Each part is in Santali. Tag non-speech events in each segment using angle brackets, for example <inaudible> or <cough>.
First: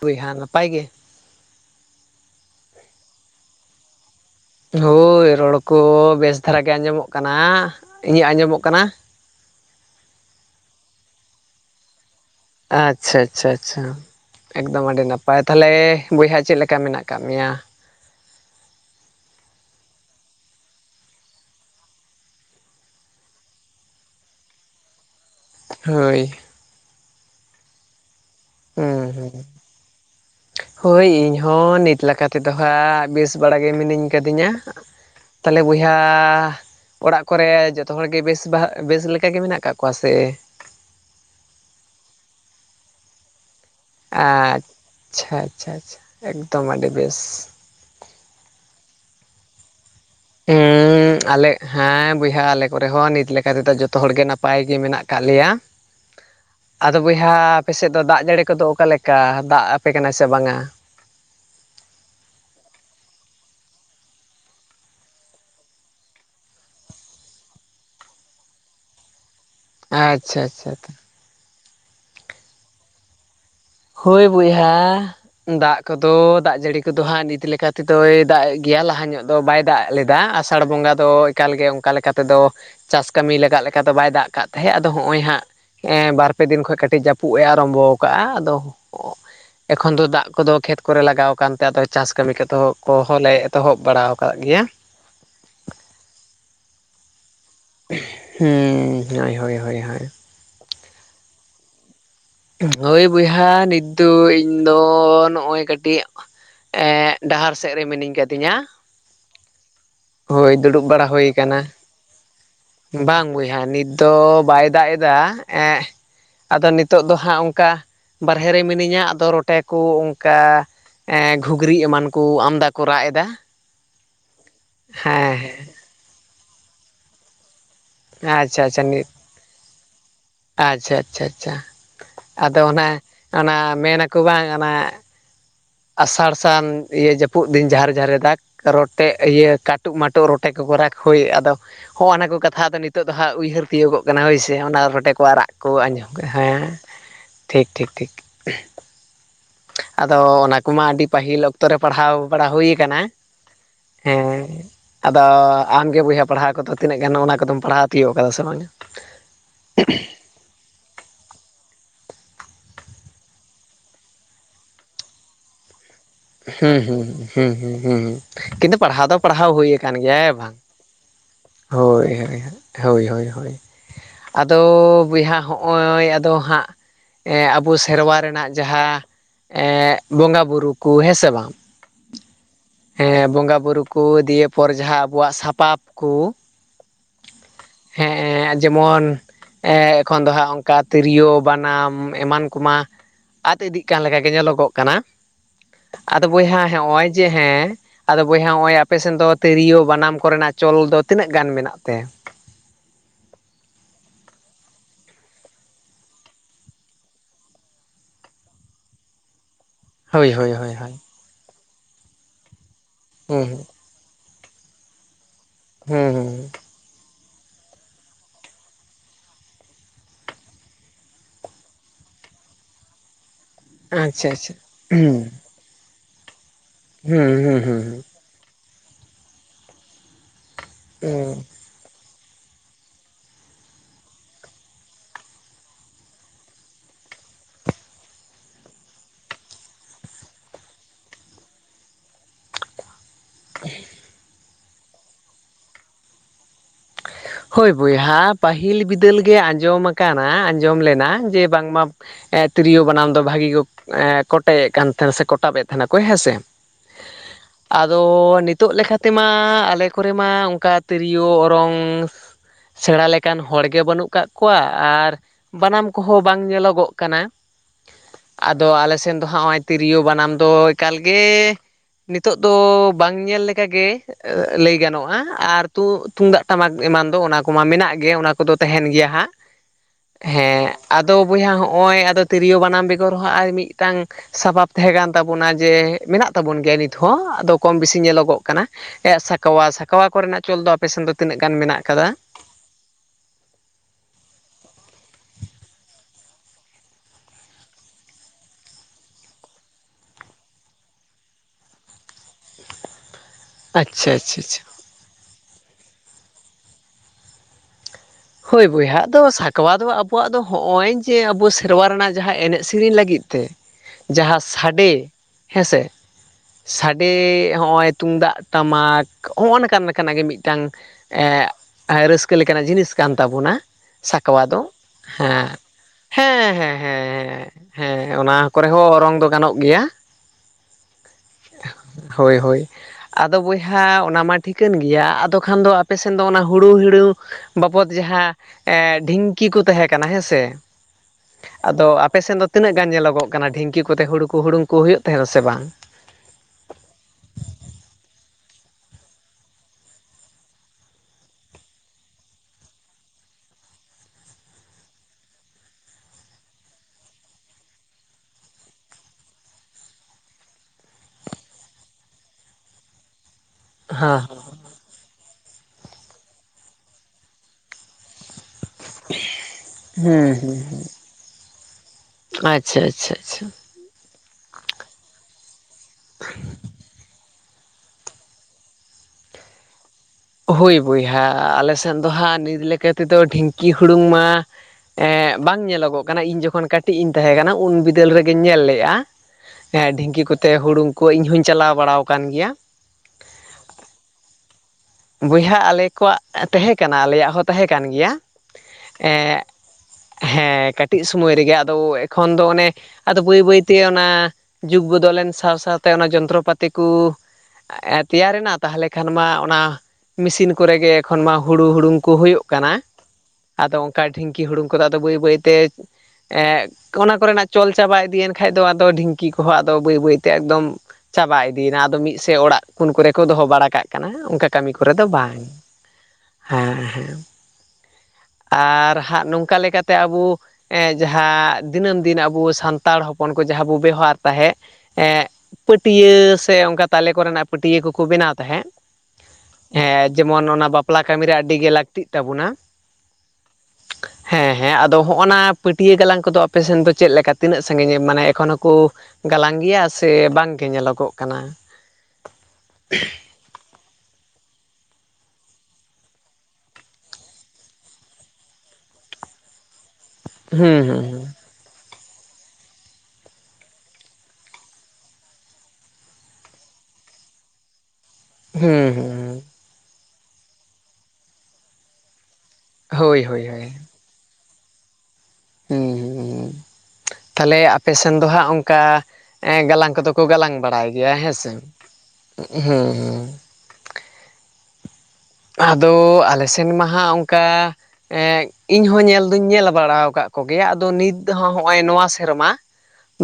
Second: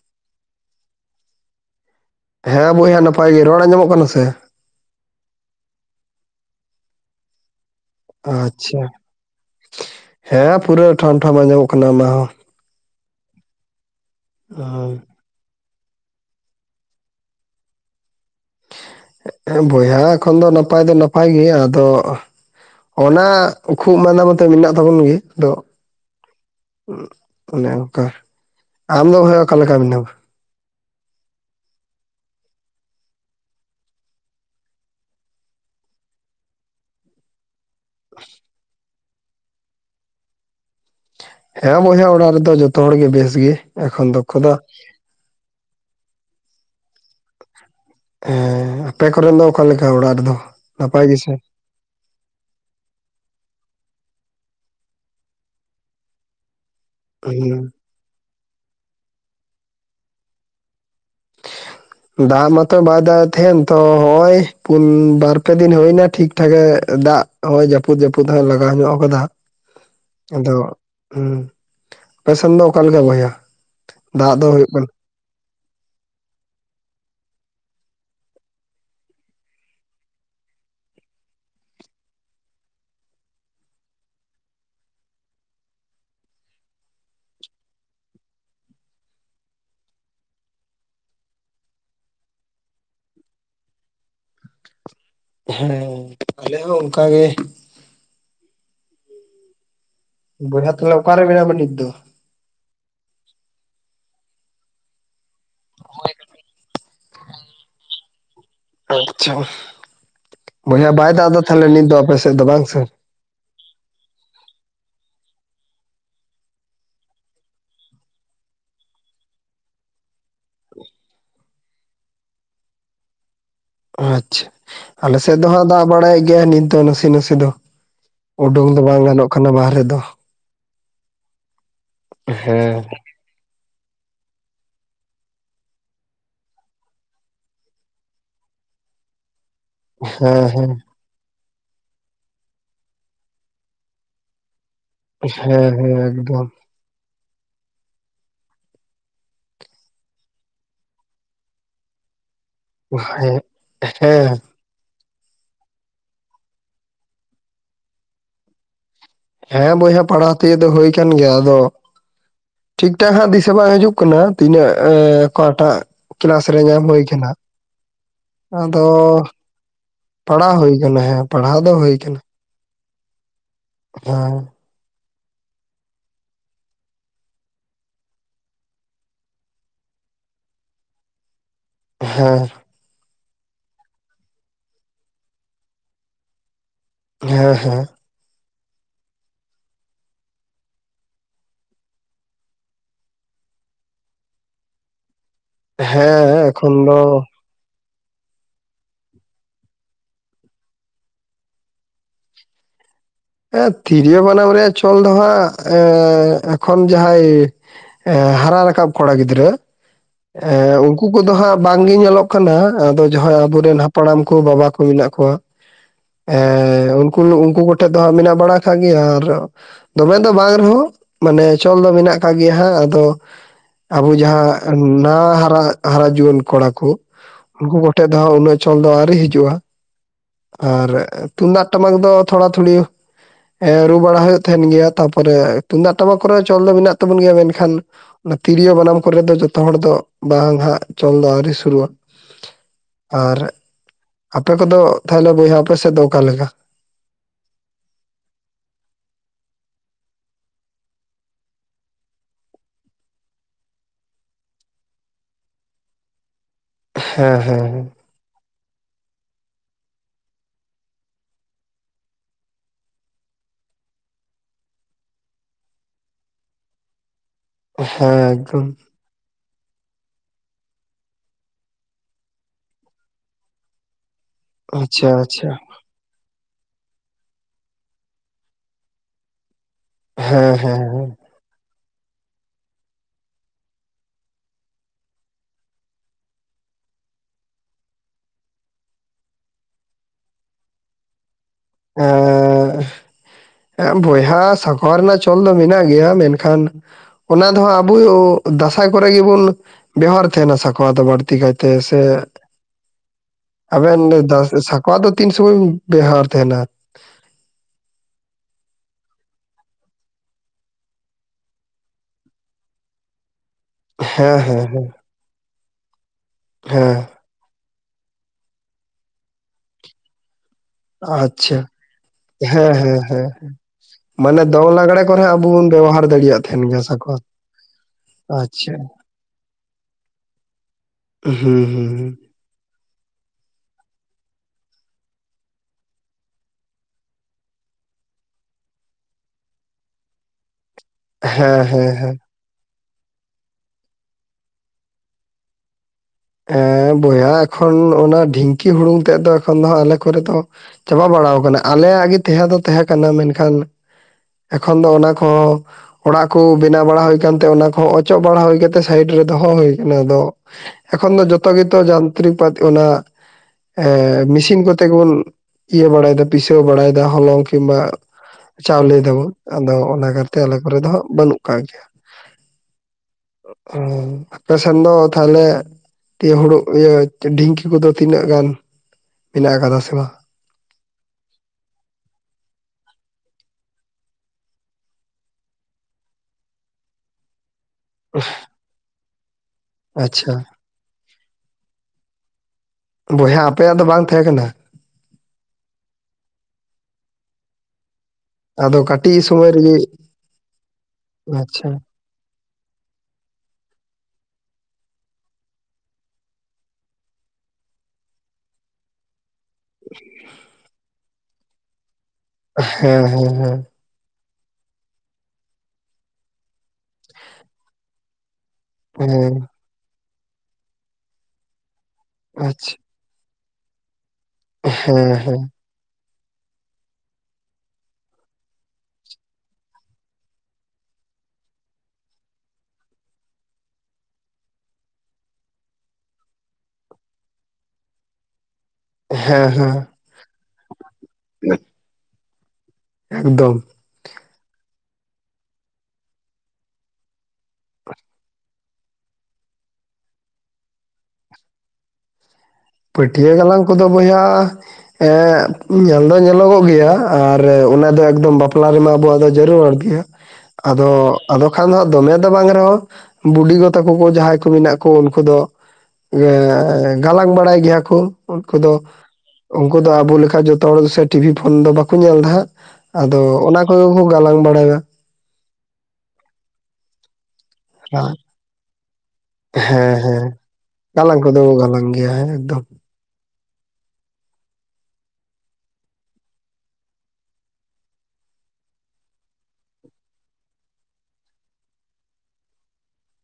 ᱵᱚᱭᱦᱟ ᱱᱟᱯᱟᱭ ᱜᱮ? ᱦᱮᱸ ᱵᱚᱭᱦᱟ ᱱᱟᱯᱟᱭ ᱜᱮ, ᱨᱚᱲ ᱟᱸᱡᱚᱢᱚᱜ ᱠᱟᱱᱟ ᱥᱮ? ᱦᱳᱭ ᱨᱚᱲ ᱠᱚ ᱵᱮᱥ ᱫᱷᱟᱨᱟ ᱜᱮ ᱟᱸᱡᱚᱢᱚᱜ ᱠᱟᱱᱟ᱾ ᱤᱧᱟᱹᱜ ᱟᱸᱡᱚᱢᱚᱜ ᱠᱟᱱᱟ? ᱟᱪᱪᱷᱟ ᱦᱮᱸ ᱯᱩᱨᱟᱹ ᱴᱷᱟᱢ ᱴᱷᱟᱢ ᱟᱢᱚᱜ ᱠᱟᱱᱟ ᱚᱱᱟ ᱦᱚᱸ ᱟᱪᱪᱷᱟ ᱟᱪᱪᱷᱟ ᱮᱠᱫᱚᱢ ᱟᱹᱰᱤ ᱦᱚᱸ᱾ ᱱᱟᱯ᱾ ᱯᱟᱭ ᱛᱟᱦᱮᱞᱮ ᱵᱚᱭᱦᱟ ᱪᱮᱫ ᱞᱮᱠᱟ ᱢᱮᱱᱟᱜ ᱟᱠᱟᱜ ᱢᱮᱭᱟ? ᱵᱚᱭᱦᱟ ᱮᱠᱷᱚᱱ ᱫᱚ ᱱᱟᱯᱟᱭ ᱫᱚ ᱱᱟᱯᱟᱭ ᱜᱮ ᱟᱫᱚ, ᱚᱱᱟ ᱠᱷᱩᱜ ᱢᱟᱸᱫᱟ ᱢᱟᱛᱚ ᱢᱤᱱᱟᱜ ᱛᱟᱵᱚᱱ ᱜᱤ᱾ ᱦᱳᱭ, ᱚᱱᱮ ᱚᱱᱠᱟ᱾ ᱟᱢ ᱫᱚ ᱦᱮᱸᱦᱮᱸ᱾ ᱵᱚᱭᱦᱟ ᱚᱠᱟ ᱞᱮᱠᱟ ᱢᱮᱱᱟᱢᱟ? ᱦᱳᱭ ᱤᱧᱦᱚ ᱱᱤᱛ ᱞᱮᱠᱟᱛᱮᱫᱚ ᱦᱟᱸᱜ ᱵᱮᱥ ᱵᱟᱲᱟᱜᱮ ᱢᱤᱱᱟᱹᱧ ᱠᱟᱹᱫᱤᱧᱟ᱾ ᱛᱟᱞᱮ ᱵᱚᱭᱦᱟ ᱚᱲᱟᱜ ᱠᱚᱨᱮ ᱡᱚ ᱡᱚᱛᱚ ᱦᱚᱲᱜᱮ ᱵᱮᱥ ᱵᱟᱦᱟ ᱵᱮᱥ ᱞᱮᱠᱟᱜᱮ ᱢᱮᱱᱟᱜ ᱟᱠᱜ ᱠᱚᱣᱟ ᱥᱮ? ᱦᱮᱸ ᱵᱚᱭᱦᱟ ᱚᱲᱟᱜ ᱨᱮᱫᱚ ᱡᱚᱛᱚ ᱦᱚᱲ ᱜᱮ ᱵᱮᱥ ᱜᱮ᱾ ᱮᱠᱷᱚᱱ ᱫᱚ ᱮᱻ ᱠᱷᱚᱫᱟ ᱪᱷᱟ ᱪᱷᱟ ᱟᱪᱪᱷᱟ ᱮᱠᱫᱚᱢ ᱟᱹᱰᱤ ᱵᱮᱥ᱾ ᱦᱮᱸ ᱟᱯᱮ ᱠᱚᱨᱮᱫ ᱫᱚ ᱱᱚᱠᱟ ᱞᱮᱠᱟ ᱚᱲᱟᱜ ᱨᱮ ᱫᱚ? ᱦᱩᱸᱻ ᱟᱞᱮ, ᱦᱮᱸ ᱵᱚᱭᱦᱟ ᱟᱞᱮ ᱠᱚᱨᱮᱦᱚ ᱱᱤᱛ ᱞᱮᱠᱟᱛᱮᱫᱚ ᱡᱚᱛᱚ ᱦᱚᱲᱜᱮ ᱱᱟᱯᱟᱭ ᱜᱮ ᱢᱮᱱᱟᱜ ᱟᱠᱟᱜ ᱞᱮᱭᱟ᱾ ᱟᱫᱚ ᱵᱚᱭᱦᱟ ᱟᱯᱮ ᱦᱩᱸ ᱥᱮᱫ ᱫᱚ ᱫᱟᱜ ᱡᱟᱹᱲᱤ ᱠᱚᱫᱚ ᱚᱠᱟᱞᱮᱠᱟ ᱫᱟᱜ ᱟᱯᱮ ᱠᱟᱱᱟ ᱥᱮ ᱵᱟᱝᱟ-ᱟ? <unintelligible> ᱫᱟᱜ ᱢᱟᱛᱚ ᱵᱟᱭ ᱫᱟᱜ ᱛᱟᱦᱮ-ᱟ ᱱᱤᱛᱚ ᱦᱚᱳᱭ ᱯᱩᱱ ᱵᱟᱨᱯᱮ ᱫᱤᱱ ᱦᱩᱭ ᱱᱟ ᱴᱷᱤᱠᱴᱷᱟᱠᱮ ᱫᱟᱜ ᱦᱳᱭ ᱡᱟᱹᱯᱩᱫ ᱡᱟᱹᱯᱩᱫ ᱦᱟᱸᱜ ᱞᱟᱜᱟᱣ ᱧᱚᱜ ᱟᱠᱟᱫᱟ ᱦᱟᱜ᱾ ᱟᱪᱪᱷᱟ ᱟᱪᱪᱷᱟ ᱛᱚ, ᱦᱩᱸ ᱯᱮ ᱥᱮᱱ ᱫᱚ ᱚᱠᱟᱞᱮᱠᱟ ᱵᱚᱭᱦᱟ? ᱦᱳᱭ ᱫᱟᱜ ᱫᱚ ᱦᱩᱭᱩᱜ ᱵᱚᱭᱦᱟ, ᱠᱟᱱᱟ? ᱫᱟᱜ ᱠᱚᱫᱚ ᱫᱟᱜ ᱡᱟᱹᱲᱤ ᱠᱚᱫᱚ ᱦᱟᱸᱜ ᱱᱤᱫᱤ ᱞᱮᱠᱟ ᱛᱮᱫᱚᱭ ᱫᱟᱜ-ᱮᱜ ᱜᱮᱭᱟ ᱞᱟᱦᱟ ᱧᱚᱜ ᱫᱚ ᱵᱟᱭ ᱫᱟᱜ ᱞᱮᱫᱟ᱾ ᱟᱥᱟᱲ ᱵᱚᱸᱜᱟ ᱫᱚ ᱮᱠᱟᱞᱜᱮ ᱚᱱᱠᱟ ᱞᱮᱠᱟᱛᱮᱫᱚ ᱪᱟᱥ ᱠᱟᱹᱢᱤ ᱞᱟᱜᱟᱜ ᱞᱮᱠᱟ ᱫᱚ ᱵᱟᱭ ᱫᱟᱜ ᱠᱟᱜ ᱛᱟᱦᱮᱸᱫ ᱟᱫᱚ ᱦᱚᱸᱜᱼᱚᱭ ᱦᱟᱸᱜ, ᱦᱮ ᱵᱟᱨᱯᱮ ᱫᱤᱱ ᱠᱷᱚᱱᱚᱡ ᱠᱟᱹᱴᱤᱡ ᱡᱟᱹᱯᱩᱜ-ᱮ ᱟᱨᱟᱢᱵᱚ ᱠᱟᱜᱼᱟ ᱟᱫᱚ ᱮᱠᱷᱚᱱ ᱫᱚ ᱫᱟᱜ ᱠᱚᱫᱚ ᱠᱷᱮᱛ ᱠᱚᱨᱮ ᱞᱟᱜᱟᱣ ᱠᱟᱱᱛᱮ ᱟᱫᱚ ᱪᱟᱥ ᱠᱟᱹᱢᱤ ᱠᱮᱛᱚᱦᱚᱵ ᱠᱚᱦᱚᱸ ᱞᱮ ᱮᱛᱚᱦᱚᱵ ᱵᱟᱲᱟ ᱠᱟᱜ ᱜᱮᱭᱟ᱾ ᱦᱮᱸ ᱟᱞᱮ ᱦᱚᱸ ᱚᱱᱠᱟᱜᱮ, ᱦᱩᱸ ᱦᱳᱭ ᱦᱳᱭ ᱦᱳᱭ ᱦᱟᱭ, ᱵᱚᱭᱦᱟ ᱛᱟᱦᱮᱞᱮ ᱚᱠᱟᱨᱮ ᱢᱮᱱᱟ ᱱᱤᱫ ᱫᱚ? ᱦᱳᱭ ᱵᱚᱭᱦᱟ ᱱᱤᱛ ᱫᱚ ᱤᱧ ᱫᱚ ᱱᱚᱜ ᱚᱜ-ᱚᱭ ᱠᱟᱹᱴᱤᱜ ᱮᱸᱻ ᱰᱟᱦᱟᱨ ᱥᱮᱜ ᱨᱮ ᱢᱤᱱᱟᱹᱧ ᱠᱟᱹᱫᱤᱧᱟ᱾ ᱟᱪᱪᱷᱟ ᱵᱚᱭᱦᱟ ᱵᱟᱭ ᱫᱟᱜ ᱦᱩᱭ ᱮᱫᱟ ᱠᱟᱱᱟ ᱛᱟᱦᱚᱞᱮ ᱱᱤᱛ ᱫᱚ ᱟᱯᱮ ᱥᱮᱫ ᱫᱚ ᱵᱟᱝ ᱥᱮ? ᱵᱟᱝ ᱵᱚᱭᱦᱟ ᱱᱤᱛ ᱫᱚ ᱵᱟᱭ ᱫᱟᱜ ᱮᱫᱟ ᱮᱜ ᱟᱫᱚ ᱱᱤᱛ, ᱱᱤᱛᱚᱜ ᱫᱚ ᱦᱟᱸᱜ ᱚᱱᱠᱟ ᱵᱟᱨᱦᱮ ᱨᱮ ᱢᱤᱱᱟᱹᱧᱟ ᱟᱫᱚ ᱨᱚᱴᱮ ᱠᱚ ᱚᱱᱠᱟ, ᱜᱷᱩᱜᱽᱲᱤ ᱮᱢᱟᱱ ᱠᱚ ᱟᱢᱫᱟ ᱠᱚ ᱨᱟᱜ ᱮᱫᱟ᱾ ᱟᱪᱪᱷᱟ ᱟᱞᱮ ᱦᱮᱸ ᱥᱮᱫ ᱫᱚ ᱦᱮᱸ ᱦᱟᱸᱜ ᱫᱟᱜ ᱵᱟᱲᱟᱭᱮᱫ ᱜᱮᱭᱟ ᱱᱤᱛ ᱫᱚ ᱱᱟᱥᱮ ᱱᱟᱥᱮ ᱫᱚ᱾ ᱟᱪᱪᱷᱟ ᱩᱰᱩᱝ ᱫᱚ ᱟᱪᱪᱷᱟ ᱵᱟᱝ ᱱᱤᱛ ᱜᱟᱱᱚᱜ ᱠᱟᱱᱟ ᱵᱟᱦᱨᱮ ᱫᱚ ᱟᱪᱪᱷᱟ ᱟᱪᱷᱟ ᱟᱪᱷᱟ, ᱟᱫᱚ ᱦᱮᱸ ᱚᱱᱟ ᱚᱱᱟ ᱢᱮᱱᱟ ᱟᱠᱩ ᱵᱟᱝ ᱚᱱᱟ, ᱟᱥᱟᱲ ᱥᱟᱱ ᱤᱭᱟᱹ ᱡᱟᱹᱯᱩᱫ ᱫᱤᱱ ᱡᱷᱟᱨ ᱡᱷᱟᱨᱮ ᱫᱟᱜᱽ ᱨᱚᱴᱮᱡ ᱤᱭᱟᱹ ᱠᱟᱴ ᱠᱟᱹᱴᱩ ᱢᱟᱹᱴᱳᱜ ᱦᱮᱸ ᱨᱚᱴᱮ ᱦᱮᱸ ᱠᱚᱠᱚ ᱨᱟᱜᱽ᱾ ᱦᱳᱭ ᱟᱫᱚ ᱦᱚᱸᱜᱼᱱᱟ ᱠᱚ ᱠᱟᱛᱷᱟ ᱟᱫᱚ ᱱᱤᱛᱚᱜ ᱫᱚ ᱦᱟᱸᱜ ᱩᱭᱦᱟᱹᱨ ᱛᱤᱭᱳᱜᱚᱜ ᱠᱟᱱᱟ ᱦᱳᱭ ᱥᱮ ᱚᱱᱟ ᱨᱚ ᱴᱮ ᱠᱳᱣᱟᱜ ᱨᱟᱜ ᱦᱮᱸ ᱠᱩ ᱦᱮᱸ ᱟᱸᱡᱚᱢ ᱮᱠᱫᱚᱢ ᱦᱮᱸ ᱴᱷᱤᱠ ᱴᱷᱤᱠ ᱴᱷᱤᱠ, ᱟᱫᱚ ᱚᱱᱟ ᱠᱚᱢᱟ ᱟᱹᱰᱤ ᱯᱟᱹᱦᱤᱞ ᱚᱠᱛᱚ ᱨᱮ ᱯᱟᱲᱦᱟᱣ ᱵᱟᱲᱟ ᱦᱩᱭ ᱠᱟᱱᱟ ᱦᱮᱸ ᱦᱮᱸᱼᱼ ᱦᱮᱸ ᱟᱫᱚ ᱟᱢᱜᱮ ᱵᱚᱭᱦᱟ ᱯᱟᱲᱦᱟᱣ ᱠᱚᱫᱚ ᱛᱤᱱᱟᱹᱜ ᱜᱟᱱᱚᱜᱼᱟ ᱚᱱᱟ ᱠᱚᱫᱚᱢ ᱯᱟᱲᱦᱟᱣ ᱛᱤᱭᱳᱜ ᱠᱟᱫᱟ ᱥᱮ ᱵᱟᱝᱟ ᱦᱮᱸ ᱵᱚᱭᱦᱟ ᱯᱟᱲᱦᱟᱣ ᱛᱤᱭᱟᱹᱜ ᱫᱚ ᱦᱩᱭ ᱠᱟᱱ ᱜᱮᱭᱟ ᱟᱫᱚᱼᱼ ᱴᱷᱤᱠ ᱴᱷᱟᱠ ᱦᱟᱸᱜ ᱫᱤᱥᱟᱹ ᱵᱟᱝ ᱦᱤᱡᱩᱜ ᱠᱟᱱᱟ ᱛᱤᱱᱟᱹᱜ ᱚᱠᱟᱴᱟᱜ‌ ᱠᱮᱞᱟᱥ ᱨᱮ ᱦᱩᱸ ᱧᱟᱢ ᱦᱩᱭ ᱦᱩᱸ ᱠᱟᱱᱟ ᱦᱩᱸ ᱦᱩᱸ ᱦᱩᱸ ᱠᱤᱱᱛᱩ ᱟᱫᱚ ᱯᱟᱲᱦᱟᱣ ᱫᱚ ᱯᱟᱲᱦᱟᱣ ᱦᱩᱭ ᱟᱠᱟᱱ ᱜᱮᱭᱟ ᱦᱮᱸ ᱯᱟᱲᱦᱟᱣ ᱵᱟᱝ? ᱦᱩᱭ ᱟᱠᱟᱱᱟ ᱦᱮᱸᱼᱼ ᱯᱟᱲᱦᱟᱣ ᱫᱚ ᱦᱩᱭ ᱦᱳᱭ ᱟᱠᱟᱱᱟ ᱦᱳᱭ ᱦᱳᱭ ᱦᱳᱭ ᱦᱳᱭ ᱟᱫᱚ ᱵᱚᱭᱦᱟ ᱦᱚᱜᱼᱚᱭ ᱟᱫᱚ ᱦᱟᱸᱜ ᱮᱸ ᱟᱵᱚ ᱥᱮᱨᱣᱟ ᱨᱮᱱᱟᱜ ᱡᱟᱦᱟᱸ ᱮᱸ ᱵᱚᱸᱜᱟ ᱵᱩᱨᱩ ᱠᱚ ᱦᱮᱸ ᱥᱮ ᱵᱟᱝ ᱦᱮᱸ ᱮᱸ ᱵᱚᱸᱜᱟ ᱵᱩᱨᱩ ᱠᱚ ᱫᱤᱭᱮ ᱯᱚᱨ ᱡᱟᱦᱟᱸ ᱟᱵᱚᱣᱟᱜ ᱥᱟᱯᱟᱵ ᱠᱚᱼᱼ ᱦᱮᱸ ᱦᱮᱸ ᱦᱮᱸᱻ ᱡᱮᱢᱚᱱᱼᱼ ᱮᱠᱷᱚᱱ ᱫᱚ ᱦᱟᱸᱜ ᱚᱱᱠᱟ ᱛᱤᱨᱭᱳ ᱵᱟᱱᱟᱢ ᱮᱢᱟᱱ ᱠᱚᱢᱟ ᱟᱫ ᱤᱫᱤᱜ ᱠᱟᱱ ᱞᱮᱠᱟ ᱜᱮ ᱧᱮᱞᱚᱜᱚᱜ ᱠᱟᱱᱟ ᱟᱫᱚ ᱦᱮᱸ ᱵᱚᱭᱦᱟ ᱮᱠᱷᱚᱱ ᱫᱚ ᱱᱚᱜᱼᱚᱭ ᱡᱮ ᱦᱮᱸ ᱟᱫᱚ ᱵᱚᱭᱦᱟ ᱱᱚᱜᱼᱚᱭ ᱟᱯᱮ ᱥᱮᱱ ᱫᱚ ᱛᱤᱨᱭᱳ ᱵᱟᱱᱟᱢ ᱠᱚ ᱨᱮᱱᱟᱜ ᱪᱚᱞ ᱫᱚ ᱛᱤᱱᱟᱹᱜ ᱜᱟᱱ ᱢᱮᱱᱟᱜ ᱛᱮᱼᱼ ᱦᱮᱸ ᱛᱤᱨᱭᱳ ᱵᱟᱱᱟᱢ ᱨᱮᱭᱟᱜ ᱪᱚᱞ ᱫᱚ ᱦᱟᱸᱜ ᱮ ᱮᱠᱷᱚᱱ ᱡᱟᱦᱟᱸᱭ ᱮ ᱦᱟᱨᱟ ᱨᱟᱠᱟᱵ ᱠᱚᱲᱟ ᱜᱤᱫᱽᱨᱟᱹᱼᱼ ᱦᱳᱭ ᱦᱳᱭ ᱦᱳᱭ ᱮᱸ ᱦᱳᱭ ᱩᱱᱠᱩ ᱠᱚᱫᱚ ᱦᱟᱸᱜ ᱵᱟᱝᱜᱮ ᱧᱮᱞᱚᱜ ᱠᱟᱱᱟ ᱟᱫᱚ ᱡᱚᱦᱚᱭ ᱦᱩᱸ ᱟᱵᱚ ᱨᱮᱱ <unintelligible> ᱦᱟᱯᱲᱟᱢ ᱠᱚ ᱵᱟᱵᱟ ᱠᱚ ᱢᱮᱱᱟᱜ ᱠᱚᱣᱟ ᱦᱩᱸ ᱦᱩᱸ ᱮᱸ ᱩᱱᱠᱩ ᱩᱱᱠᱩ <unintelligible> ᱴᱷᱮᱡ ᱫᱚ ᱦᱟᱸᱜ ᱢᱮᱱᱟᱜ ᱵᱟᱲᱟ ᱠᱟᱜ ᱜᱮᱭᱟ ᱟᱨ ᱫᱚᱢᱮ ᱫᱚ ᱵᱟᱝ ᱨᱮᱦᱚᱸ ᱢᱟᱱᱮ ᱪᱚᱞ ᱫᱚ ᱢᱮᱱᱟᱜ ᱟᱠᱟᱜ ᱜᱮᱭᱟ ᱦᱟᱸᱜ ᱟᱫᱚ ᱟᱵᱩ ᱟᱪᱪᱷᱟ ᱟᱪᱪᱷᱟ ᱡᱟᱦᱟᱸ ᱱᱟ ᱦᱩᱸ ᱦᱟᱨᱟ ᱦᱟᱨᱟ ᱡᱩᱣᱟᱹᱱ ᱠᱚᱲᱟ ᱠᱩ ᱦᱩᱸ ᱦᱩᱸ ᱩᱱᱠᱩ ᱦᱩᱸ ᱠᱚ ᱴᱷᱮᱱ <unintelligible> ᱩᱱᱟᱹᱜ ᱪᱷᱚᱞ ᱫᱚ ᱟᱹᱣᱨᱤ ᱦᱤᱡᱩᱜᱼᱟ ᱟᱨ ᱦᱩᱸ ᱛᱩᱢᱫᱟᱜ ᱴᱟᱢᱟᱠ ᱫᱚ ᱛᱷᱚᱲᱟ ᱛᱷᱩᱲᱤ ᱦᱮᱸ ᱨᱩ ᱵᱟᱲᱟ ᱦᱩᱭᱩᱜ ᱛᱟᱦᱮᱱ ᱜᱮᱭᱟ ᱛᱟᱨᱯᱚᱨᱮ ᱛᱩᱢᱫᱟᱜ ᱴᱟᱢᱟᱠ ᱠᱚᱨᱮ ᱪᱚᱞ ᱫᱚ ᱢᱮᱱᱟᱜ ᱛᱟᱵᱚᱱ ᱜᱮᱭᱟ ᱢᱮᱱ ᱠᱷᱟᱱ ᱚᱱᱟ ᱛᱤᱨᱭᱳ ᱵᱟᱱᱟᱢ ᱠᱚᱨᱮ ᱫᱚ ᱡᱚᱛᱚ ᱦᱚᱲ ᱫᱚ ᱵᱟᱝ ᱦᱟᱸᱜ ᱪᱚᱞ ᱫᱚ ᱟᱹᱣᱨᱤ ᱥᱩᱨᱩᱜᱼᱟ ᱟᱨ <inaudible> ᱟᱯᱮ ᱠᱚᱫᱚ ᱛᱟᱦᱚᱞᱮ ᱵᱚᱭᱦᱟ ᱟᱯᱮ ᱥᱮᱫ ᱫᱚ ᱚᱠᱟ ᱞᱮᱠᱟ? <inaudible> ᱦᱳᱭ ᱵᱚᱭᱦᱟ ᱯᱟᱹᱦᱤᱞ ᱵᱤᱫᱟᱹᱞ ᱜᱮ ᱟᱸᱡᱚᱢ ᱟᱠᱟᱱᱟ ᱟᱸᱡᱚᱢ ᱞᱮᱱᱟ ᱡᱮ ᱵᱟᱝᱢᱟᱼᱼ ᱛᱤᱨᱭᱳ ᱵᱟᱱᱟᱢ ᱫᱚ ᱵᱷᱟᱜᱤ ᱠᱚ ᱠᱚᱴᱮᱡᱮᱫ ᱠᱟᱱ ᱛᱟᱦᱮᱱᱟ ᱥᱮ ᱠᱚᱴᱟᱵ ᱮᱫ ᱛᱟᱦᱮᱱ ᱟᱠᱚ ᱦᱮᱸ ᱥᱮ ᱦᱮᱸ ᱦᱮᱸ ᱟᱫᱚ ᱱᱤᱛᱼᱼ ᱱᱤᱛᱚᱜ ᱞᱮᱠᱟ ᱛᱮᱢᱟ ᱟᱞᱮ ᱠᱚᱨᱮ ᱢᱟ ᱚᱱᱠᱟ ᱛᱤᱨᱭᱳ ᱚᱨᱚᱝ ᱥᱮᱬᱟ ᱞᱮᱠᱟᱱ ᱦᱚᱲ ᱜᱮ ᱵᱟᱹᱱᱩᱜ ᱟᱠᱟᱜ ᱠᱚᱣᱟ ᱟᱨᱼᱼ ᱵᱟᱱᱟᱢ ᱠᱚ ᱦᱚᱸ ᱵᱟᱝ ᱧᱮᱞᱚᱜᱚᱜ ᱠᱟᱱᱟ ᱦᱮᱸ ᱦᱮᱸ ᱟᱫᱚ ᱮᱠᱫᱚᱢ ᱟᱞᱮ ᱥᱮᱱ ᱫᱚ ᱱᱚᱜ-ᱚᱭ ᱛᱤᱨᱭᱳ ᱵᱟᱱᱟᱢ ᱫᱚ ᱮᱠᱟᱞ ᱜᱮ ᱱᱤᱛᱚᱜ ᱫᱚ ᱵᱟᱝ ᱧᱮᱞ ᱞᱮᱠᱟ ᱜᱮ ᱞᱟᱹᱭ ᱜᱟᱱᱚᱜᱼᱟ ᱟᱪᱪᱷᱟ ᱟᱪᱪᱷᱟ ᱟᱨ ᱛᱩ ᱛᱩᱢᱫᱟᱜ ᱴᱟᱢᱟᱠ ᱮᱢᱟᱱ ᱫᱚ ᱚᱱᱟ ᱠᱚᱢᱟ ᱢᱮᱱᱟᱜ ᱜᱮ ᱚᱱᱟ ᱠᱚᱫᱚ ᱛᱟᱦᱮᱱ ᱜᱮᱭᱟ ᱦᱟᱸᱜ ᱦᱮᱸ ᱟᱫᱚᱼᱼ ᱵᱚᱭᱦᱟ ᱦᱚᱜᱼᱚᱭ ᱟᱫᱚ ᱛᱤᱨᱭᱳ ᱵᱟᱱᱟᱢ ᱵᱮᱜᱚᱨ ᱦᱚᱸ ᱟᱨ ᱢᱤᱫᱴᱟᱝ ᱥᱟᱯᱟᱵ ᱛᱟᱦᱮᱸ ᱠᱟᱱ ᱛᱟᱵᱳᱱᱟ ᱡᱮ ᱢᱮᱱᱟᱜ ᱛᱟᱵᱚᱱ ᱜᱮᱭᱟ ᱱᱤᱛᱦᱚᱸ ᱟᱫᱚ ᱠᱚᱢ ᱵᱮᱥᱤ ᱧᱮᱞᱚᱜᱚᱜ ᱠᱟᱱᱟ ᱮ ᱥᱟᱸᱠᱚᱣᱟ ᱥᱟᱸᱠᱚᱣᱟ ᱠᱚ ᱨᱮᱱᱟᱜ ᱪᱚᱞ ᱫᱚ ᱟᱯᱮ ᱥᱮᱱ ᱫᱚ ᱛᱤᱱᱟᱹᱜ ᱜᱟᱱ ᱢᱮᱱᱟᱜ ᱟᱠᱟᱫᱟ <unintelligible> ᱦᱮᱸ ᱵᱚᱭᱦᱟ ᱥᱟᱸᱠᱣᱟ ᱨᱮᱱᱟᱜ ᱪᱚᱞ ᱫᱚ ᱢᱮᱱᱟᱜ ᱜᱮᱭᱟ ᱢᱮᱱ ᱠᱷᱟᱱ ᱚᱱᱟ ᱫᱚ ᱦᱟᱜ ᱟᱵᱚ ᱫᱟᱸᱥᱟᱭ ᱠᱚ ᱨᱮ ᱜᱮᱵᱚᱱᱼᱼ ᱵᱮᱣᱦᱟᱨ ᱛᱟᱦᱮᱱᱟ ᱥᱟᱠᱚᱣᱟ ᱫᱚ ᱵᱟᱹᱲᱛᱤ ᱠᱟᱭ ᱛᱮ ᱥᱮᱼᱼ <inaudible> ᱟᱵᱮᱱ ᱟᱪᱪᱷᱟ ᱟᱪᱪᱷᱟ ᱟᱪᱪᱷᱟ ᱥᱟᱸᱠᱣᱟ ᱫᱚ ᱛᱤᱱ ᱥᱚᱢᱚᱭ ᱵᱮᱱ ᱵᱮᱣᱦᱟᱨ ᱛᱟᱦᱮᱱᱟ? ᱦᱳᱭ ᱵᱚᱭᱦᱟ ᱫᱚ ᱥᱟᱸᱠᱣᱟ ᱫᱚ ᱟᱵᱚᱣᱟᱜ ᱫᱚ ᱦᱚᱜᱼᱚᱭ ᱡᱮ ᱟᱵᱚ ᱥᱮᱨᱣᱟ ᱨᱮᱱᱟᱜ ᱡᱟᱦᱟᱸ ᱮᱱᱮᱡ ᱥᱮᱨᱮᱧ ᱞᱟᱹᱜᱤᱫ ᱛᱮ ᱦᱮᱸ ᱡᱟᱦᱟᱸ ᱦᱮᱸ ᱥᱟᱰᱮ ᱦᱮᱸᱥᱮ᱾ ᱦᱮᱸ ᱥᱟᱰᱮ ᱦᱚᱸᱜᱼᱚᱭ ᱛᱩᱢᱫᱟᱜ ᱴᱟᱢᱟᱠ ᱦᱚᱸᱜᱼᱚ ᱱᱚᱝᱠᱟᱱᱟᱜ ᱜᱮ ᱢᱤᱫ ᱢᱤᱫᱴᱟᱝ ᱮ ᱟᱪᱪᱷᱟ ᱨᱟᱹᱥᱠᱟᱹ ᱞᱮᱠᱟᱱᱟᱜ ᱦᱮᱸ ᱡᱤᱱᱤᱥ ᱦᱮᱸ ᱠᱟᱱ ᱦᱮᱸ ᱛᱟᱵᱚᱱᱟ᱾ ᱢᱟᱱᱮ ᱥᱟᱸᱠᱣᱟ ᱫᱚ ᱫᱚᱝ ᱞᱟᱜᱽᱲᱮ ᱠᱚᱨᱮ ᱟᱵᱚ ᱦᱮᱸ ᱵᱚᱱ ᱵᱮᱵᱚᱦᱟᱨ ᱫᱟᱲᱮᱭᱟᱜ ᱦᱮᱸ ᱦᱮᱸ ᱛᱟᱦᱮᱱ ᱦᱮᱸ ᱜᱮᱭᱟ ᱥᱟᱠᱣᱟ ᱦᱮᱸ ᱦᱮᱸ ᱚᱱᱟ ᱠᱚᱨᱮ ᱟᱪᱪᱷᱟ ᱦᱚᱸ ᱨᱚᱝ ᱫᱚ ᱜᱟᱱᱚᱜ ᱜᱮᱭᱟ, ᱦᱩᱸ ᱦᱩᱸ ᱦᱩᱸ ᱦᱳᱭ ᱦᱳᱭ᱾ ᱟᱫᱚ ᱵᱚᱭᱦᱟ ᱚᱱᱟ ᱢᱟ ᱴᱷᱤᱠᱟᱹᱱ ᱜᱮᱭᱟ ᱟᱫᱚ ᱠᱷᱟᱱ ᱫᱚ ᱟᱯᱮ ᱥᱮᱱ ᱫᱚ ᱚᱱᱟ ᱦᱩᱲᱩ ᱦᱤᱲᱟᱹᱣ ᱵᱟᱵᱚᱫ ᱡᱟᱦᱟᱸ ᱰᱷᱤᱝᱠᱤ ᱠᱚ ᱛᱟᱦᱮᱸ ᱠᱟᱱᱟ ᱦᱮᱸ ᱥᱮ ᱦᱮᱸ ᱟᱫᱚ ᱦᱮᱸ ᱦᱮᱸ ᱟᱯᱮᱥᱮᱱ ᱫᱚ ᱛᱤᱱᱟᱹᱜ ᱜᱟᱱ ᱧᱮᱞᱚᱜ ᱠᱟᱱᱟ ᱰᱷᱤᱝᱠᱤ ᱠᱚᱛᱮ ᱦᱩᱲᱩ ᱠᱚ ᱦᱩᱲᱩᱝ ᱠᱚ ᱦᱩᱭᱩᱜ ᱛᱟᱦᱮᱱᱟ ᱥᱮ ᱵᱟᱝ? ᱵᱚᱭᱦᱟ ᱮᱠᱷᱚᱱ ᱚᱱᱟ ᱰᱷᱤᱝᱠᱤ ᱦᱩᱲᱩᱝ ᱛᱮᱫ ᱫᱚ ᱮᱠᱷᱚᱱ ᱫᱚ ᱟᱞᱮ ᱠᱚᱨᱮ ᱫᱚ ᱪᱟᱵᱟ ᱵᱟᱲᱟ ᱠᱟᱱᱟ ᱟᱞᱮᱭᱟᱜ ᱜᱮ ᱛᱟᱦᱮᱸ ᱫᱚ ᱛᱟᱦᱮᱸ ᱠᱟᱱᱟ ᱢᱮᱱᱠᱷᱟᱱ ᱮᱠᱷᱚᱱ ᱫᱚ ᱚᱱᱟ ᱠᱚᱦᱚᱸ ᱚᱲᱟᱜ ᱠᱚ ᱵᱮᱱᱟᱣ ᱵᱟᱲᱟ ᱦᱳᱭ ᱠᱟᱱᱛᱮ ᱚᱱᱟ ᱠᱚᱦᱚᱸ ᱚᱪᱚᱜ ᱵᱟᱲᱟ ᱦᱩᱭ ᱠᱟᱛᱮ ᱥᱟᱭᱤᱰ ᱨᱮ ᱫᱚᱦᱚ ᱦᱳᱭ ᱠᱟᱱᱟ ᱟᱫᱚ <inaudible> ᱮᱠᱷᱚᱱ ᱫᱚ ᱡᱚᱛᱚ ᱜᱮᱛᱚ ᱡᱟᱱᱛᱨᱤᱠ ᱯᱟᱛᱤ ᱚᱱᱟ ᱦᱮᱸ ᱢᱮᱥᱤᱱ ᱠᱚᱛᱮ ᱜᱮᱵᱚᱱ ᱤᱭᱟᱹ ᱵᱟᱲᱟᱭᱮᱫᱟ ᱯᱤᱥᱟᱹᱣ ᱵᱟᱲᱟᱭᱮᱫᱟ ᱦᱚᱞᱚᱝ ᱠᱤᱝᱵᱟ ᱪᱟᱣᱞᱮ ᱫᱟᱵᱚᱱ ᱟᱫᱚ ᱚᱱᱟ ᱦᱮᱸ ᱠᱟᱨᱛᱮ ᱟᱞᱮ ᱦᱮᱸ ᱠᱚᱨ ᱫᱚ ᱦᱟᱸᱜ ᱵᱟᱹᱱᱩᱜ ᱠᱟᱜ ᱜᱮᱭᱟ᱾ ᱟᱪᱪᱷᱟ ᱟᱪᱪᱷᱟ ᱟᱪᱪᱷᱟ᱾ ᱚ ᱟᱯᱮᱥᱮᱱ ᱫᱚ ᱛᱟᱦᱚᱞᱮ ᱦᱩᱲᱩ ᱤᱭᱟᱹ ᱰᱷᱤᱝᱠᱤ ᱠᱚᱫᱚ ᱛᱤᱱᱟᱹᱜ ᱜᱟᱱ ᱢᱮᱱᱟᱜ ᱟᱠᱟᱫᱟ ᱥᱮ ᱵᱟᱝ? ᱦᱳᱭ ᱵᱚᱭᱦᱟ ᱟᱞᱮᱥᱮᱫ ᱫᱚ ᱦᱟᱸᱜ ᱱᱤᱛ ᱞᱮᱠᱟᱛᱮᱫᱚ ᱰᱷᱤᱝᱠᱤ ᱦᱩᱲᱩᱝ ᱢᱟ ᱮ ᱵᱟᱝ ᱧᱮᱞᱚᱜᱚᱜ ᱠᱟᱱᱟ ᱤᱧ ᱡᱚᱠᱷᱚᱱ ᱠᱟᱹᱴᱤᱡ ᱤᱧ ᱛᱟᱦᱮᱸ ᱠᱟᱱᱟ ᱩᱱᱵᱤ ᱫᱟᱹᱞ ᱨᱮᱜᱮᱧ ᱧᱮᱞ ᱞᱮᱫᱜᱼᱟ, ᱰᱷᱤᱝᱠᱤ ᱟᱪᱪᱷᱟ ᱠᱚᱛᱮ ᱦᱩᱲᱩᱝ ᱠᱚ ᱤᱧ ᱦᱚᱸᱧ ᱪᱟᱞᱟᱣ ᱵᱟᱲᱟ ᱠᱟᱱ ᱜᱮᱭᱟ᱾ ᱵᱚᱭᱦᱟ ᱟᱯᱮᱭᱟᱜ ᱫᱚ ᱵᱟᱝ ᱛᱟᱦᱮᱸ ᱠᱟᱱᱟ? ᱵᱚᱭᱦᱟ ᱟᱞᱮ ᱠᱚᱣᱟᱜ ᱛᱟᱦᱮᱸ ᱠᱟᱱᱟ ᱟᱞᱮᱭᱟᱜ ᱦᱚᱸ ᱛᱟᱦᱮᱸ ᱠᱟᱱ ᱜᱮᱭᱟ᱾ ᱟᱫᱚ ᱮ ᱠᱟᱹᱴᱤᱡ ᱥᱚᱢᱚᱭ ᱨᱮᱜᱮ ᱦᱮᱸ ᱠᱟᱹᱴᱤᱡ ᱥᱚᱢᱚᱭ ᱨᱮᱜᱮ ᱟᱪᱪᱷᱟ ᱟᱫᱚ ᱮᱠᱷᱚᱱ ᱫᱚ ᱚᱱᱮ ᱟᱫᱚ ᱵᱟᱹᱭ ᱵᱟᱹᱭᱛᱮ ᱚᱱᱟ ᱡᱩᱜᱽ ᱵᱚᱫᱚᱞᱮᱱ ᱥᱟᱶ ᱥᱟᱶᱛᱮ ᱚᱱᱟ ᱡᱚᱱᱛᱨᱚᱯᱟᱹᱛᱤ ᱠᱚ ᱛᱮᱭᱟᱨᱮᱱᱟ ᱛᱟᱦᱚᱞᱮ ᱠᱷᱟᱱ ᱢᱟ ᱚᱱᱟ ᱢᱮᱥᱤᱱ ᱠᱚᱨᱮ ᱜᱮ ᱮᱠᱷᱚᱱ ᱢᱟ ᱦᱩᱲᱩ ᱦᱩᱲᱩᱝ ᱠᱚ ᱦᱩᱭᱩᱜ ᱠᱟᱱᱟ ᱦᱮᱸ ᱦᱮᱸ ᱦᱮᱸ ᱟᱫᱚ ᱚᱠᱟ ᱰᱷᱤᱝᱠᱤ ᱦᱩᱲᱩᱝ ᱠᱚᱫᱚ ᱟᱫᱚ ᱵᱟᱹᱭ ᱵᱟᱹᱭᱛᱮ ᱚᱱᱟ ᱠᱚᱨᱮᱱᱟᱜ ᱪᱚᱞ ᱪᱟᱵᱟ ᱤᱫᱤᱭᱮᱱ ᱠᱷᱟᱡ ᱫᱚ᱾ ᱰᱷᱤᱝᱠᱤ ᱦᱮᱸ ᱠᱚᱦᱚᱸ ᱟᱫᱚ ᱵᱟᱹᱭ ᱵᱟᱹᱭᱛᱮ ᱮᱠᱚᱫᱚᱢ ᱪᱟᱵᱟ ᱤᱫᱤᱭᱮᱱᱟ ᱟᱫᱚ ᱥᱮ ᱚᱲᱟᱜ ᱟᱪᱪᱷᱟ ᱠᱩᱱ ᱠᱚᱨᱮ ᱠᱚ ᱫᱚᱦᱚ ᱵᱟᱲᱟ ᱠᱟᱜ ᱠᱟᱱᱟ ᱚᱱᱠᱟ ᱠᱟᱹᱢᱤ ᱠᱚᱨᱮ ᱫᱚ ᱦᱮᱸ ᱵᱟᱝ᱾ ᱦᱮᱸ ᱦᱮᱸ ᱦᱮᱸ᱾ ᱟᱨ ᱦᱟᱸᱜ ᱱᱚᱝᱠᱟ ᱞᱮᱠᱟᱛᱮ ᱟᱵᱚ ᱡᱟᱦᱟᱸ ᱫᱤᱱᱟᱹᱢ ᱫᱤᱱ ᱟᱵᱚ ᱥᱟᱱᱛᱟᱲ ᱦᱚᱯᱚᱱ ᱠᱚ ᱡᱟᱦᱟᱸ ᱵᱚ ᱵᱮᱣᱦᱟᱨ ᱛᱟᱦᱮᱸᱫ ᱮᱜ ᱯᱟᱹᱴᱭᱟᱹ ᱥᱮ ᱚᱱᱠᱟ ᱛᱟᱞᱮ ᱠᱚᱨᱮᱱᱟᱜ ᱯᱟᱹᱴᱭᱟᱹ ᱠᱚᱠᱚ ᱵᱮᱱᱟᱣ ᱛᱟᱦᱮᱸᱫ ᱦᱮᱸ ᱡᱮᱢᱚᱱ ᱚᱱᱟ ᱵᱟᱯᱞᱟ ᱠᱟᱹᱢᱤ ᱨᱮ ᱟᱹᱰᱤ ᱜᱮ ᱞᱟᱹᱠᱛᱤᱜ ᱛᱟᱵᱚᱱᱟ᱾ ᱮᱠᱫᱚᱢ᱾ ᱦᱮᱸ ᱦᱮᱸ ᱟᱫᱚ ᱦᱚᱜᱼᱚᱭ ᱱᱟ ᱯᱟᱹᱴᱭᱟᱹ ᱜᱟᱞᱟᱝ ᱠᱚᱫᱚ ᱟᱯᱮᱥᱮᱱ ᱫᱚ ᱪᱮᱫ ᱞᱮᱠᱟ ᱛᱤᱱᱟᱹᱜ ᱥᱟᱹᱜᱤᱧ ᱢᱟᱱᱮ ᱮᱠᱷᱚᱱᱳᱠᱚ ᱜᱟᱞᱟᱝ ᱜᱮᱭᱟ ᱥᱮ ᱵᱟᱝᱜᱮ ᱧᱮᱞᱚᱜᱚᱜ ᱠᱟᱱᱟ? ᱯᱟᱹᱴᱭᱟᱹ ᱜᱟᱞᱟᱝ ᱠᱚᱫᱚ ᱵᱚᱭᱦᱟ ᱮᱸ ᱧᱮᱞ ᱫᱚ ᱧᱮᱞᱚᱜᱚᱜ ᱜᱮᱭᱟ ᱟᱨ ᱚᱱᱟ ᱫᱚ ᱮᱠᱫᱚᱢ ᱵᱟᱯᱞᱟ ᱨᱮᱢᱟ ᱟᱵᱚᱣᱟᱜ ᱫᱚ ᱡᱚᱨᱩᱨᱟᱛ ᱜᱮᱭᱟ᱾ ᱦᱩᱸ ᱟᱫᱚ ᱦᱩᱸ ᱦᱩᱸ ᱟᱫᱚ ᱠᱷᱟᱱ ᱫᱚ ᱦᱟᱸᱜ ᱫᱚᱢᱮ ᱫᱚ ᱵᱟᱝ ᱨᱮᱦᱚᱸ ᱵᱩᱰᱤᱜᱚ ᱛᱟᱠᱚ ᱡᱟᱦᱟᱸᱭ ᱠᱚ ᱢᱮᱱᱟᱜ ᱠᱚ ᱩᱱᱠᱩ ᱫᱚ ᱮ ᱜᱟᱞᱟᱝ ᱵᱟᱲᱟᱭ ᱜᱮᱭᱟ ᱠᱚ ᱩᱱᱠᱩ ᱫᱚ, ᱦᱩᱸ ᱦᱩᱸ ᱩᱱᱠᱩ ᱫᱚ ᱟᱵᱚ ᱞᱮᱠᱟ ᱡᱚᱛᱚ ᱦᱚᱲ ᱫᱚᱥᱮ ᱴᱤᱵᱷᱤ ᱯᱷᱳᱱ ᱫᱚ ᱵᱟᱠᱚ ᱧᱮᱞ ᱫᱟ ᱦᱟᱸᱜ᱾ ᱟᱫᱚ ᱦᱳᱭ ᱦᱳᱭ ᱚᱱᱟ ᱦᱳᱭ ᱠᱚᱜᱮ ᱠᱚ ᱜᱟᱞᱟᱝ ᱵᱟᱲᱟᱭᱟ᱾ ᱦᱩᱸ ᱦᱩᱸ ᱦᱩᱸ ᱛᱟᱦᱞᱮ ᱟᱯᱮ ᱟᱨ ᱥᱮᱱ ᱫᱚ ᱦᱟᱸᱜ ᱚᱱᱠᱟ ᱮ ᱜᱟᱞᱟᱝ ᱦᱮᱸ ᱠᱚᱫᱚ ᱠᱚ ᱦᱮᱸ ᱜᱟᱞᱟᱝ ᱵᱟᱲᱟᱭ ᱜᱮᱭᱟ ᱜᱟᱞᱟᱝ ᱠᱚᱫᱚ ᱦᱮᱸᱥᱮ ᱠᱚ ᱦᱩᱸ ᱜᱟᱞᱟᱝ ᱜᱮᱭᱟ ᱦᱮᱸ ᱮᱠᱫᱚᱢ ᱦᱩᱸ᱾ ᱟᱫᱚ ᱟᱞᱮ ᱥᱮᱱᱢᱟ ᱦᱟᱸᱜ ᱚᱱᱠᱟ ᱮ ᱤᱧ ᱦᱚᱸ ᱧᱮᱞ ᱫᱩᱧ ᱧᱮᱞ ᱵᱟᱲᱟᱣ ᱠᱟᱫ ᱠᱚᱜᱮᱭᱟ ᱟᱫᱚ ᱱᱤᱛ ᱫᱚ ᱦᱚᱸᱜᱼᱚᱭ ᱱᱚᱣᱟ ᱥᱮᱨᱢᱟ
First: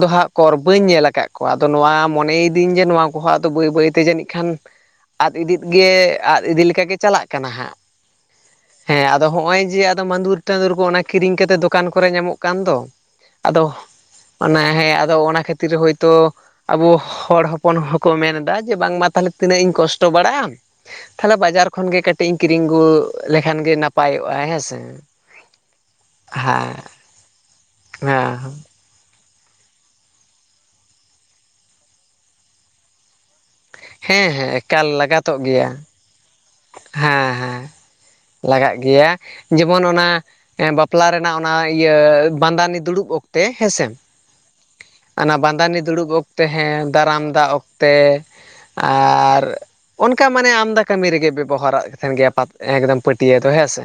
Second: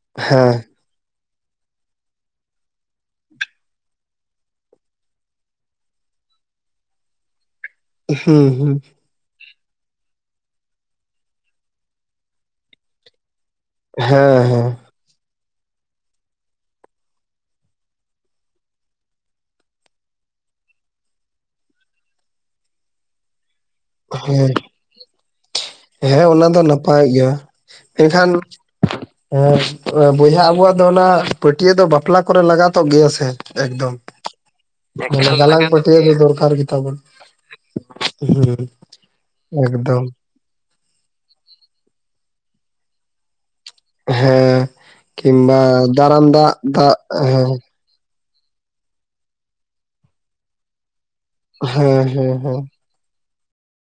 ᱫᱚᱦᱟᱜ ᱠᱚᱨ ᱦᱮᱸ ᱵᱟᱹᱧ ᱧᱮᱞ ᱠᱟᱜ ᱠᱚᱣᱟ ᱟᱫᱚ ᱱᱚᱣᱟ ᱢᱚᱱᱮᱭᱮᱫᱟᱹᱧ ᱡᱮ ᱱᱚᱣᱟ ᱠᱚᱦᱚᱸᱫᱚ ᱵᱟᱹᱭ ᱵᱟᱹᱭᱛᱮ ᱡᱟᱹᱱᱤᱡ ᱠᱷᱟᱱ ᱟᱫ ᱤᱫᱤᱜ ᱜᱮ ᱟᱫ ᱤᱫᱤᱞᱮᱠᱟᱜᱮ ᱪᱟᱞᱟᱜ ᱠᱟᱱᱟ ᱦᱟᱸᱜ᱾ ᱦᱩᱸ ᱦᱩᱸ᱾ ᱦᱮᱸ ᱟᱫᱚ ᱦᱚᱸᱜ ᱚᱭ ᱡᱮ ᱟᱫᱚ ᱢᱟᱫᱩᱨ ᱴᱟᱸᱫᱩᱨ ᱠᱚ ᱚᱱᱟ ᱠᱤᱨᱤᱧ ᱠᱟᱛᱮᱜ ᱫᱚᱠᱟᱱ ᱠᱚᱨᱮ ᱧᱟᱢᱚᱜ ᱠᱟᱱ ᱫᱚ᱾ ᱟᱫᱚ ᱚᱱᱟ ᱦᱮᱸ ᱟᱫᱚ ᱚᱱᱟ ᱠᱷᱟᱹᱛᱤᱨ ᱦᱳᱭᱛᱳ ᱟᱵᱚ ᱦᱚᱲ ᱦᱚᱯᱚᱱ ᱦᱚᱸᱠᱚ ᱢᱮᱱ ᱮᱫᱟ ᱡᱮ ᱵᱟᱝᱢᱟ ᱛᱟᱦᱚᱞᱮ ᱛᱤᱱᱟᱹᱜ ᱤᱧ ᱠᱚᱥᱴᱚ ᱵᱟᱲᱟᱜᱼᱟ᱾ ᱛᱷᱟᱞᱮ ᱵᱟᱡᱟᱨ ᱠᱷᱚᱱᱜᱮ ᱠᱟᱹᱴᱤᱡ ᱤᱧ ᱠᱤᱨᱤᱧ ᱟᱹᱜᱩ ᱞᱮᱠᱷᱟᱱ ᱜᱮ ᱱᱟᱯᱟᱭᱚᱜᱼᱟ ᱦᱮᱸ ᱦᱮᱸᱥᱮ᱾ ᱦᱮᱸ ᱚᱱᱟ ᱫᱚ ᱱᱟᱯᱟᱭ ᱜᱮᱭᱟ ᱢᱮᱱᱠᱷᱟᱱ, ᱦᱮᱸ ᱵᱚᱭᱦᱟ ᱟᱵᱚᱣᱟᱜ ᱫᱚ ᱚᱱᱟ ᱯᱟᱹᱴᱭᱟᱹ ᱫᱚ ᱵᱟᱯᱞᱟ ᱠᱚᱨᱮ ᱞᱟᱜᱟᱛᱚᱜ ᱜᱮᱭᱟ ᱥᱮ᱾ ᱮᱠᱫᱚᱢ ᱦᱮᱸ ᱦᱮᱸ ᱮᱠᱟᱞ ᱞᱟᱜᱟᱛᱚᱜ ᱢᱟᱱᱮ ᱜᱮᱭᱟ᱾ <unintelligible> ᱫᱚᱨᱠᱟᱨ ᱜᱮ᱾ ᱦᱮᱸ ᱦᱮᱸ ᱞᱟᱜᱟᱜ ᱜᱮᱭᱟ ᱡᱮᱢᱚᱱ ᱮᱠᱫᱚᱢ ᱚᱱᱟ᱾ ᱵᱟᱯᱞᱟ ᱨᱮᱱᱟᱜ ᱚᱱᱟ ᱤᱭᱟᱹ ᱵᱟᱸᱫᱟᱱᱤ ᱫᱩᱲᱩᱵ ᱚᱠᱛᱮ ᱦᱮᱸᱥᱮ, ᱦᱮᱸ ᱚᱱᱟ ᱠᱤᱢᱵᱟ ᱵᱟᱸᱫᱟᱱᱤ ᱫᱟᱨᱟᱢ ᱫᱟᱜ ᱫᱟᱜ ᱦᱮᱸ᱾ ᱛᱮ ᱟᱨ ᱚᱱᱠᱟ ᱢᱟᱱᱮ ᱟᱢᱫᱟ ᱠᱟᱹᱢᱤ ᱨᱮᱜᱮ ᱵᱮᱚᱦᱟᱨᱚᱜ ᱦᱮᱸ ᱠᱟᱱ ᱜᱮᱭᱟ ᱦᱮᱸ ᱯᱟᱛ ᱦᱮᱸ ᱮᱠᱫᱚᱢ᱾ ᱯᱟᱹᱴᱭᱟᱹ ᱫᱚ ᱦᱮᱸᱥᱮ,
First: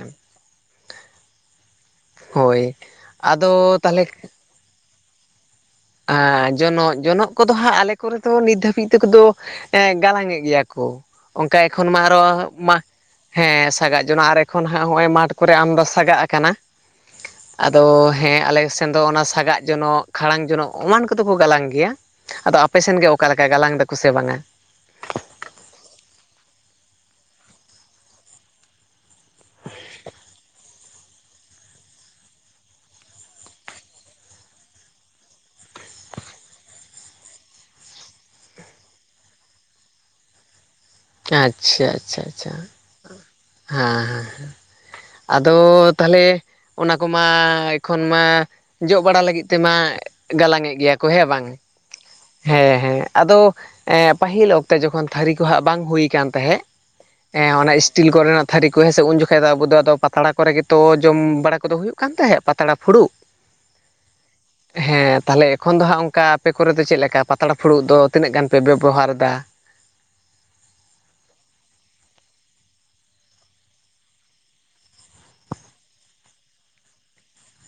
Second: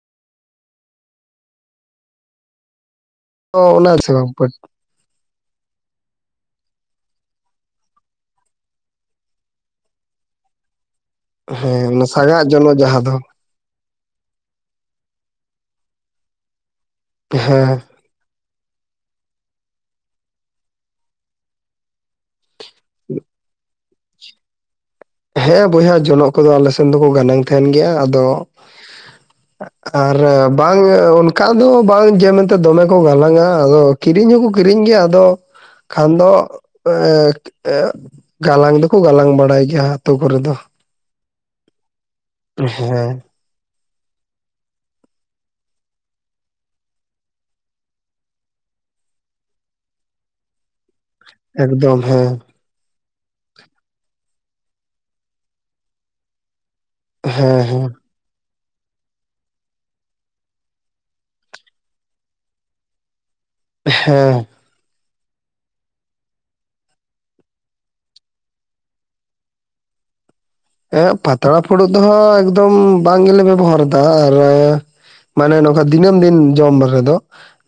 ᱦᱚᱭ ᱟᱫᱚ ᱛᱚ ᱚᱱᱟ ᱛᱟᱦᱚᱞᱮ ᱥᱮ ᱵᱟᱝ ᱟᱻ ᱡᱚᱱᱚᱜ, ᱡᱚᱱᱚᱜ ᱠᱚᱫᱚ ᱦᱟᱸᱜ ᱟᱞᱮ ᱠᱚᱨᱮ ᱫᱚ ᱱᱤᱛ ᱫᱷᱟᱹᱵᱤᱡ ᱛᱮ ᱠᱚᱫᱚ ᱮᱸ ᱜᱟᱞᱟᱝᱮᱫ ᱜᱮᱭᱟ ᱠᱚ ᱚᱱᱠᱟ ᱦᱮᱸ ᱮᱠᱷᱚᱱ ᱢᱟ ᱚᱱᱟ ᱟᱨᱚ ᱥᱟᱸᱜᱟᱜ ᱢᱟ ᱡᱚᱱᱚᱜ ᱡᱟᱦᱟᱸ ᱫᱚ ᱦᱮᱸ ᱥᱟᱜᱟᱜ ᱡᱚᱱᱟᱜ ᱟᱨ ᱮᱠᱷᱚᱱ ᱦᱟᱸᱜ ᱦᱚᱸᱜ-ᱚᱭ ᱢᱟᱴᱷ ᱠᱚᱨᱮ ᱟᱢᱫᱚ ᱥᱟᱜᱟᱜ ᱟᱠᱟᱱᱟ᱾ ᱦᱮᱸ ᱟᱫᱚ ᱦᱮᱸ ᱟᱞᱮ ᱥᱮᱱ ᱫᱚ ᱚᱱᱟ ᱥᱟᱜᱟᱜ ᱡᱚᱱᱚᱜ, ᱠᱷᱟᱲᱟᱝ ᱡᱚᱱᱚᱜ ᱮᱢᱟᱱ ᱠᱚᱫᱚ ᱠᱚ ᱜᱟᱞᱟᱝ ᱜᱮᱭᱟ ᱟᱫᱚ ᱟᱯᱮᱥᱮᱱ ᱜᱮ ᱚᱠᱟ ᱞᱮᱠᱟ ᱜᱟᱞᱟᱝ ᱫᱟᱠᱚ ᱥᱮ ᱵᱟᱝᱟ? ᱦᱮᱸ ᱵᱚᱭᱦᱟ ᱡᱚᱱᱚᱜ ᱠᱚᱫᱚ ᱟᱞᱮ ᱥᱮᱱ ᱫᱚᱠᱚ ᱜᱟᱱᱟᱝ ᱛᱟᱦᱮᱱ ᱜᱮᱭᱟ ᱟᱫᱚ, ᱟᱨ ᱵᱟᱝ ᱚᱱᱠᱟ ᱫᱚ ᱵᱟᱝ ᱡᱮ ᱢᱮᱱᱛᱮ ᱫᱚᱢᱮ ᱠᱚ ᱜᱟᱞᱟᱝᱼᱟ ᱟᱫᱚ ᱠᱤᱨᱤᱧ ᱦᱚᱸᱠᱚ ᱠᱤᱨᱤᱧ ᱜᱮᱭᱟ ᱟᱫᱚ ᱠᱷᱟᱱ ᱫᱚ ᱮᱸ ᱮᱸ ᱜᱟᱞᱟᱝ ᱫᱚᱠᱚ ᱜᱟᱞᱟᱝ ᱵᱟᱲᱟᱭ ᱜᱮᱭᱟ ᱦᱟᱸᱜ᱾ ᱟᱛᱳ ᱠᱚᱨᱮ ᱫᱚ᱾ ᱟᱪᱪᱷᱟ ᱟᱪᱪᱷᱟ ᱟᱪᱪᱷᱟ ᱟᱪᱪᱷᱟ᱾ ᱦᱮᱸ ᱦᱮᱸ ᱦᱮᱸ ᱟᱫᱚ ᱛᱟᱦᱚᱞᱮ? ᱚᱱᱟ ᱠᱚᱢᱟ ᱮᱠᱷᱚᱱ ᱢᱟ ᱡᱚᱜ ᱵᱟᱲᱟ ᱞᱟᱹᱜᱤᱫ ᱛᱮᱢᱟ ᱜᱟᱞᱟᱝᱮᱫ ᱜᱮᱭᱟ ᱠᱚ ᱦᱮᱸ ᱵᱟᱝ? ᱮᱠᱫᱚᱢ ᱦᱮᱸ᱾ ᱦᱮᱸ ᱦᱮᱸ ᱟᱫᱚ ᱮᱸ ᱯᱟᱹᱦᱤᱞ ᱚᱠᱛᱮ ᱡᱚᱠᱷᱚᱱ ᱛᱷᱟᱹᱨᱤ ᱠᱚ ᱦᱟᱸᱜ ᱵᱟᱝ ᱦᱩᱭ ᱠᱟᱱ ᱛᱟᱦᱮᱸᱜ ᱦᱮᱸ ᱚᱱᱟ ᱤᱥᱴᱤᱞ ᱠᱚᱨᱮᱱᱟᱜ ᱛᱷᱟᱹᱨᱤ ᱠᱚ ᱦᱮᱸ ᱥᱮ ᱩᱱ ᱡᱚᱠᱷᱟᱡ ᱫᱚ ᱟᱵᱚᱫᱚ ᱫᱚ ᱯᱟᱛᱲᱟ ᱠᱚᱨᱮ ᱜᱮᱛᱚ ᱡᱚᱢ ᱵᱟᱲᱟ ᱠᱚᱫᱚ ᱦᱩᱭᱩᱜ ᱠᱟᱱ ᱛᱟᱦᱮᱸᱫ ᱯᱟᱛᱲᱟ ᱯᱷᱩᱲᱩᱜ ᱾ <inaudible> ᱦᱮᱸ ᱾ ᱦᱮᱸ ᱛᱟᱦᱞᱮ ᱮᱠᱷᱚᱱ ᱫᱚ ᱦᱟᱜ ᱚᱝᱠᱟ ᱟᱯᱮ ᱠᱚᱨᱮ ᱫᱚ ᱪᱮᱫᱞᱮᱠᱟ ᱯᱟᱛᱲᱟ ᱯᱷᱩᱲᱩᱜ ᱫᱚ ᱛᱤᱱᱟᱹᱜ ᱜᱟᱱ ᱯᱮ ᱵᱮᱵᱚᱦᱟᱨ ᱫᱟ? ᱮᱸᱜ ᱯᱟᱛᱲᱟ ᱯᱷᱩᱲᱩᱜ ᱫᱚ ᱦᱟᱸᱜ ᱮᱠᱫᱚᱢ ᱵᱟᱝ ᱜᱮᱞᱮ ᱵᱮᱵᱚᱦᱟᱨ ᱮᱫᱟ ᱟᱨ ᱢᱟᱱᱮ ᱱᱚᱝᱠᱟ ᱫᱤᱱᱟᱹᱢ ᱫᱤᱱ ᱡᱚᱢ ᱨᱮᱫᱚ,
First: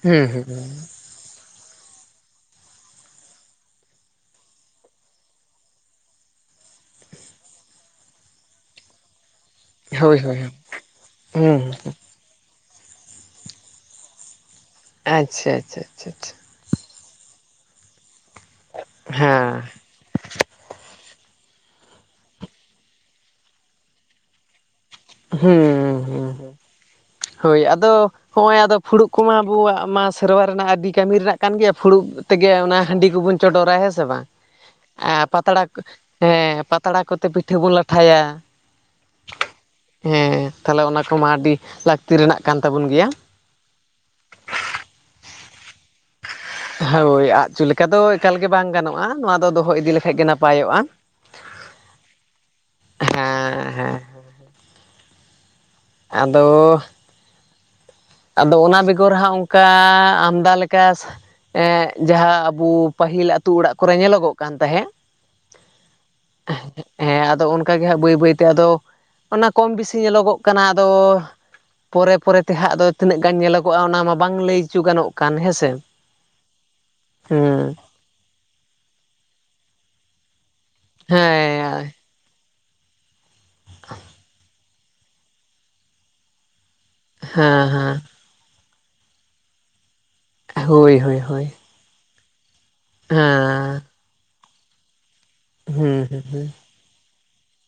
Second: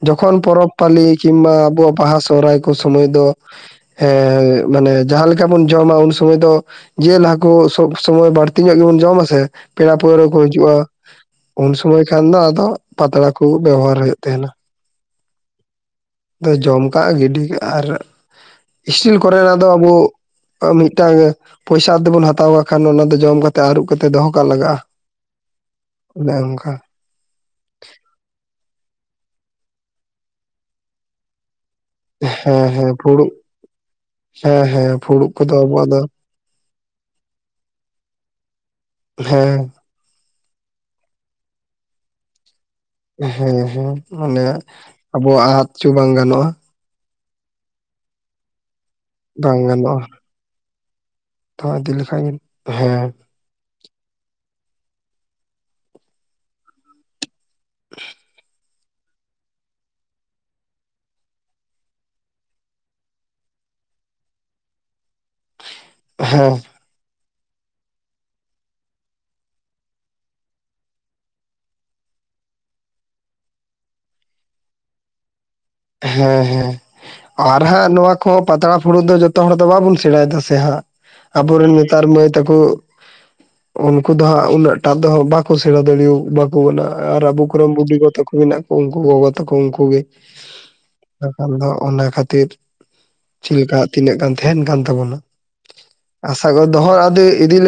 ᱦᱩᱸ ᱡᱚᱠᱷᱚᱱ ᱦᱩᱸ ᱯᱚᱨᱚᱵᱽ ᱯᱟᱞᱤ ᱠᱤᱢᱵᱟ ᱟᱵᱚᱣᱟᱜ ᱵᱟᱦᱟ ᱥᱚᱦᱨᱟᱭ ᱠᱚ ᱥᱚᱢᱚᱭ ᱫᱚ ᱾ ᱦᱮᱸ, ᱢᱟᱱᱮ ᱡᱟᱦᱟᱸᱞᱮᱠᱟ ᱵᱚᱱ ᱡᱚᱢᱟ ᱩᱱ ᱥᱚᱢᱚᱭ ᱫᱚ ᱡᱮᱞ ᱦᱟᱠᱳ ᱥᱚᱵ ᱥᱚᱢᱚᱭ ᱵᱟᱹᱲᱛᱤ ᱧᱚᱜ ᱜᱮᱵᱚᱱ ᱡᱚᱢᱟ ᱥᱮ ᱯᱮᱲᱟ ᱦᱳᱭ ᱯᱟᱹᱲᱣᱨᱟᱹ ᱠᱚ ᱦᱳᱭ ᱦᱤᱡᱩᱜᱼᱟ, ᱦᱩᱸ ᱩᱱ ᱥᱚᱢᱚᱭ ᱠᱷᱟᱱ ᱫᱚ ᱟᱫᱚ ᱯᱟᱛᱲᱟ ᱠᱩ ᱵᱮᱵᱚᱦᱟᱨ ᱦᱩᱭᱩᱜ ᱛᱟᱦᱮᱸᱱᱟ ᱾ ᱟᱪᱪᱷᱟ ᱟᱪᱪᱷᱟ ᱟᱪᱪᱷᱟ ᱟᱪᱪᱷᱟ ᱾ ᱫᱚ ᱡᱚᱢ ᱠᱟᱜᱼᱟ ᱜᱤᱰᱤ ᱠᱟᱜ ᱟᱨ ᱤᱥᱴᱤᱞ ᱦᱮᱸ ᱠᱚᱨᱮᱱᱟᱜ ᱫᱚ ᱟᱵᱚ ᱟ ᱢᱤᱫᱴᱟᱝ ᱯᱚᱭᱥᱟ ᱛᱮᱵᱩᱱ ᱦᱟᱛᱟᱣ ᱠᱷᱟᱱ ᱚᱱᱟ ᱫᱚ ᱡᱚᱢ ᱠᱟᱛᱮ ᱟᱹᱨᱩᱵ ᱠᱟᱛᱮᱫ ᱫᱚᱦᱚ ᱠᱟᱜ ᱞᱟᱜᱟᱜᱼᱟ ᱾ ᱦᱩᱸ, ᱦᱩᱸ ᱦᱩᱸ ᱾ ᱦᱳᱭ, ᱟᱫᱚ ᱦᱚᱜᱼᱚᱭ ᱟᱫᱚ ᱯᱷᱩᱲᱩᱜ ᱠᱚᱢᱟ ᱟᱵᱚᱣᱟᱜ ᱢᱟ ᱥᱮᱨᱣᱟ ᱨᱮᱱᱟᱜ ᱟᱹᱰᱤ ᱠᱟᱹᱢᱤ ᱨᱮᱱᱟᱜ ᱠᱟᱱ ᱜᱮᱭᱟ ᱯᱷᱩᱲᱩᱜ ᱛᱮᱜᱮ ᱦᱮᱸ ᱚᱱᱟ ᱦᱮᱸ ᱦᱟᱺᱰᱤ ᱯᱷᱩᱲᱩᱜ ᱠᱚᱵᱚᱱ ᱪᱚᱰᱚᱨᱟ ᱦᱮᱸ ᱥᱮ ᱵᱟᱝ? ᱦᱮᱸ ᱦᱮᱸ ᱟᱨ ᱯᱷᱩᱲᱩᱜ ᱠᱚᱫᱚ ᱯᱟᱛᱲᱟ ᱟᱵᱚᱣᱟᱜ ᱫᱚ ᱦᱮᱸ, ᱯᱟᱛᱲᱟ ᱠᱚᱛᱮ ᱯᱤᱴᱷᱟᱹ ᱵᱚ ᱞᱟᱴᱷᱟᱭᱟ ᱾ ᱦᱮᱸ ᱾ ᱦᱮᱸ, ᱛᱟᱦᱚᱞᱮ ᱚᱱᱟ ᱠᱚᱢᱟ ᱟᱹᱰᱤ ᱞᱟᱹᱠᱛᱤ ᱨᱮᱱᱟᱜ ᱠᱟᱱ ᱛᱟᱵᱚᱱ ᱜᱮᱭᱟ ᱾ ᱦᱮᱸ, ᱦᱮᱸ, ᱚᱸᱰᱮᱱᱟᱜ ᱟᱵᱚᱣᱟᱜ ᱟᱫ ᱪᱚ ᱵᱟᱝ ᱜᱟᱱᱚᱜᱼᱟ ᱾ ᱦᱳᱭ, ᱟᱫᱪᱚ ᱞᱮᱠᱟ ᱫᱚ ᱮᱠᱟᱞ ᱜᱮ ᱵᱟᱝ ᱜᱟᱱᱚᱜᱼᱟ, ᱱᱚᱣᱟ ᱫᱚ ᱵᱟᱝ ᱫᱚᱦᱚ ᱤᱫᱤ ᱜᱟᱱᱚᱜᱼᱟ ᱞᱮᱠᱟᱡ ᱜᱮ ᱱᱟᱯᱟᱭᱚᱜᱼᱟ ᱾ ᱫᱚᱦᱚ ᱤᱫᱤ ᱞᱮᱠᱷᱟᱡ ᱜᱮ, ᱦᱮᱸ ᱾ ᱟᱫᱚᱻ <inaudible> ᱟᱫᱚ ᱚᱱᱟ ᱵᱮᱜᱚᱨ ᱦᱟᱸᱜ ᱚᱝᱠᱟ ᱟᱢᱫᱟ ᱞᱮᱠᱟ ᱥᱟ ᱮᱸᱜ ᱡᱟᱦᱟᱸ ᱟᱵᱚ ᱯᱟᱹᱦᱤᱞ ᱟᱹᱛᱩ ᱚᱲᱟᱜ ᱠᱚᱨᱮ ᱧᱮᱞᱚᱜᱚᱜ ᱠᱟᱱ ᱛᱟᱦᱮᱸᱜ ᱾ ᱦᱮᱸ <unintelligible> ᱦᱮᱸ, ᱟᱫᱚ ᱚᱱᱠᱟ ᱜᱮ ᱦᱟᱜ ᱵᱟᱹᱭ ᱵᱟᱹᱭ ᱛᱮ ᱟᱫᱚ ᱚᱱᱟ ᱠᱚᱢ ᱵᱮᱥᱤ ᱧᱮᱞᱚᱜᱚᱜ ᱠᱟᱱᱟ ᱟᱫᱚ ᱯᱚᱨᱮ ᱯᱚᱨᱮ ᱛᱮ ᱦᱟᱸᱜ ᱟᱫᱚ ᱛᱤᱱᱟᱹᱜ ᱜᱟᱱ ᱧᱮᱞᱚᱜᱚᱜᱼᱟ ᱚᱱᱟ ᱢᱟ ᱵᱟᱝ ᱞᱟᱹᱭ ᱦᱚᱪᱚ ᱜᱟᱱᱚᱜ ᱠᱟᱱ, ᱦᱮᱸᱥᱮ ᱾ ᱦᱮᱸ, ᱦᱮᱸ, ᱟᱨᱦᱟᱸᱜ ᱱᱚᱣᱟ ᱠᱚᱦᱚ ᱯᱟᱛᱲᱟ ᱯᱷᱩᱲᱩᱜ ᱫᱚ ᱡᱚᱛᱚ ᱦᱚᱲ ᱫᱚ ᱵᱟᱵᱚᱱ ᱥᱮᱲᱟᱭ ᱫᱟ ᱥᱮ ᱦᱟᱸᱜ ᱾ ᱦᱮᱸ ᱾ ᱟᱵᱚᱨᱮᱱ ᱱᱮᱛᱟᱨ ᱢᱟᱹᱭ ᱛᱟᱠᱚ ᱩᱱᱠᱩ ᱫᱚ ᱦᱟᱸᱜ ᱩᱱᱟᱹᱜ ᱴᱟᱜ ᱫᱚ ᱵᱟᱠᱚ ᱥᱮᱬᱟ ᱫᱟᱲᱮᱣ ᱵᱟ ᱵᱚ ᱱᱟᱜ ᱟᱨ ᱟᱵᱚ ᱦᱮᱸ ᱠᱚᱨᱮᱝ ᱵᱩᱰᱤ ᱦᱮᱸ ᱜᱚ ᱛᱟᱠᱚ ᱢᱮᱱᱟᱜ ᱠᱚ ᱩᱝᱠᱩ ᱜᱚᱜᱚ ᱛᱟᱠᱚ ᱩᱝᱠᱩ ᱜᱮ ᱾ ᱦᱳᱭ, ᱦᱳᱭ, ᱦᱳᱭ ᱾ ᱟᱫᱚ ᱚᱱᱟ ᱠᱷᱟᱹᱛᱤᱨ ᱦᱮᱸᱻ ᱪᱮᱫ ᱞᱮᱠᱟ ᱛᱤᱱᱟᱹᱜ ᱜᱟᱱ ᱛᱟᱦᱮᱱ ᱠᱟᱱ ᱛᱟᱵᱚᱱᱟ? ᱦᱩᱸ ᱦᱩᱸ ᱦᱩᱸ ᱟᱥᱟ ᱜᱚ ᱫᱚᱦᱚ ᱟᱫᱮ ᱤᱫᱤ ᱞᱮ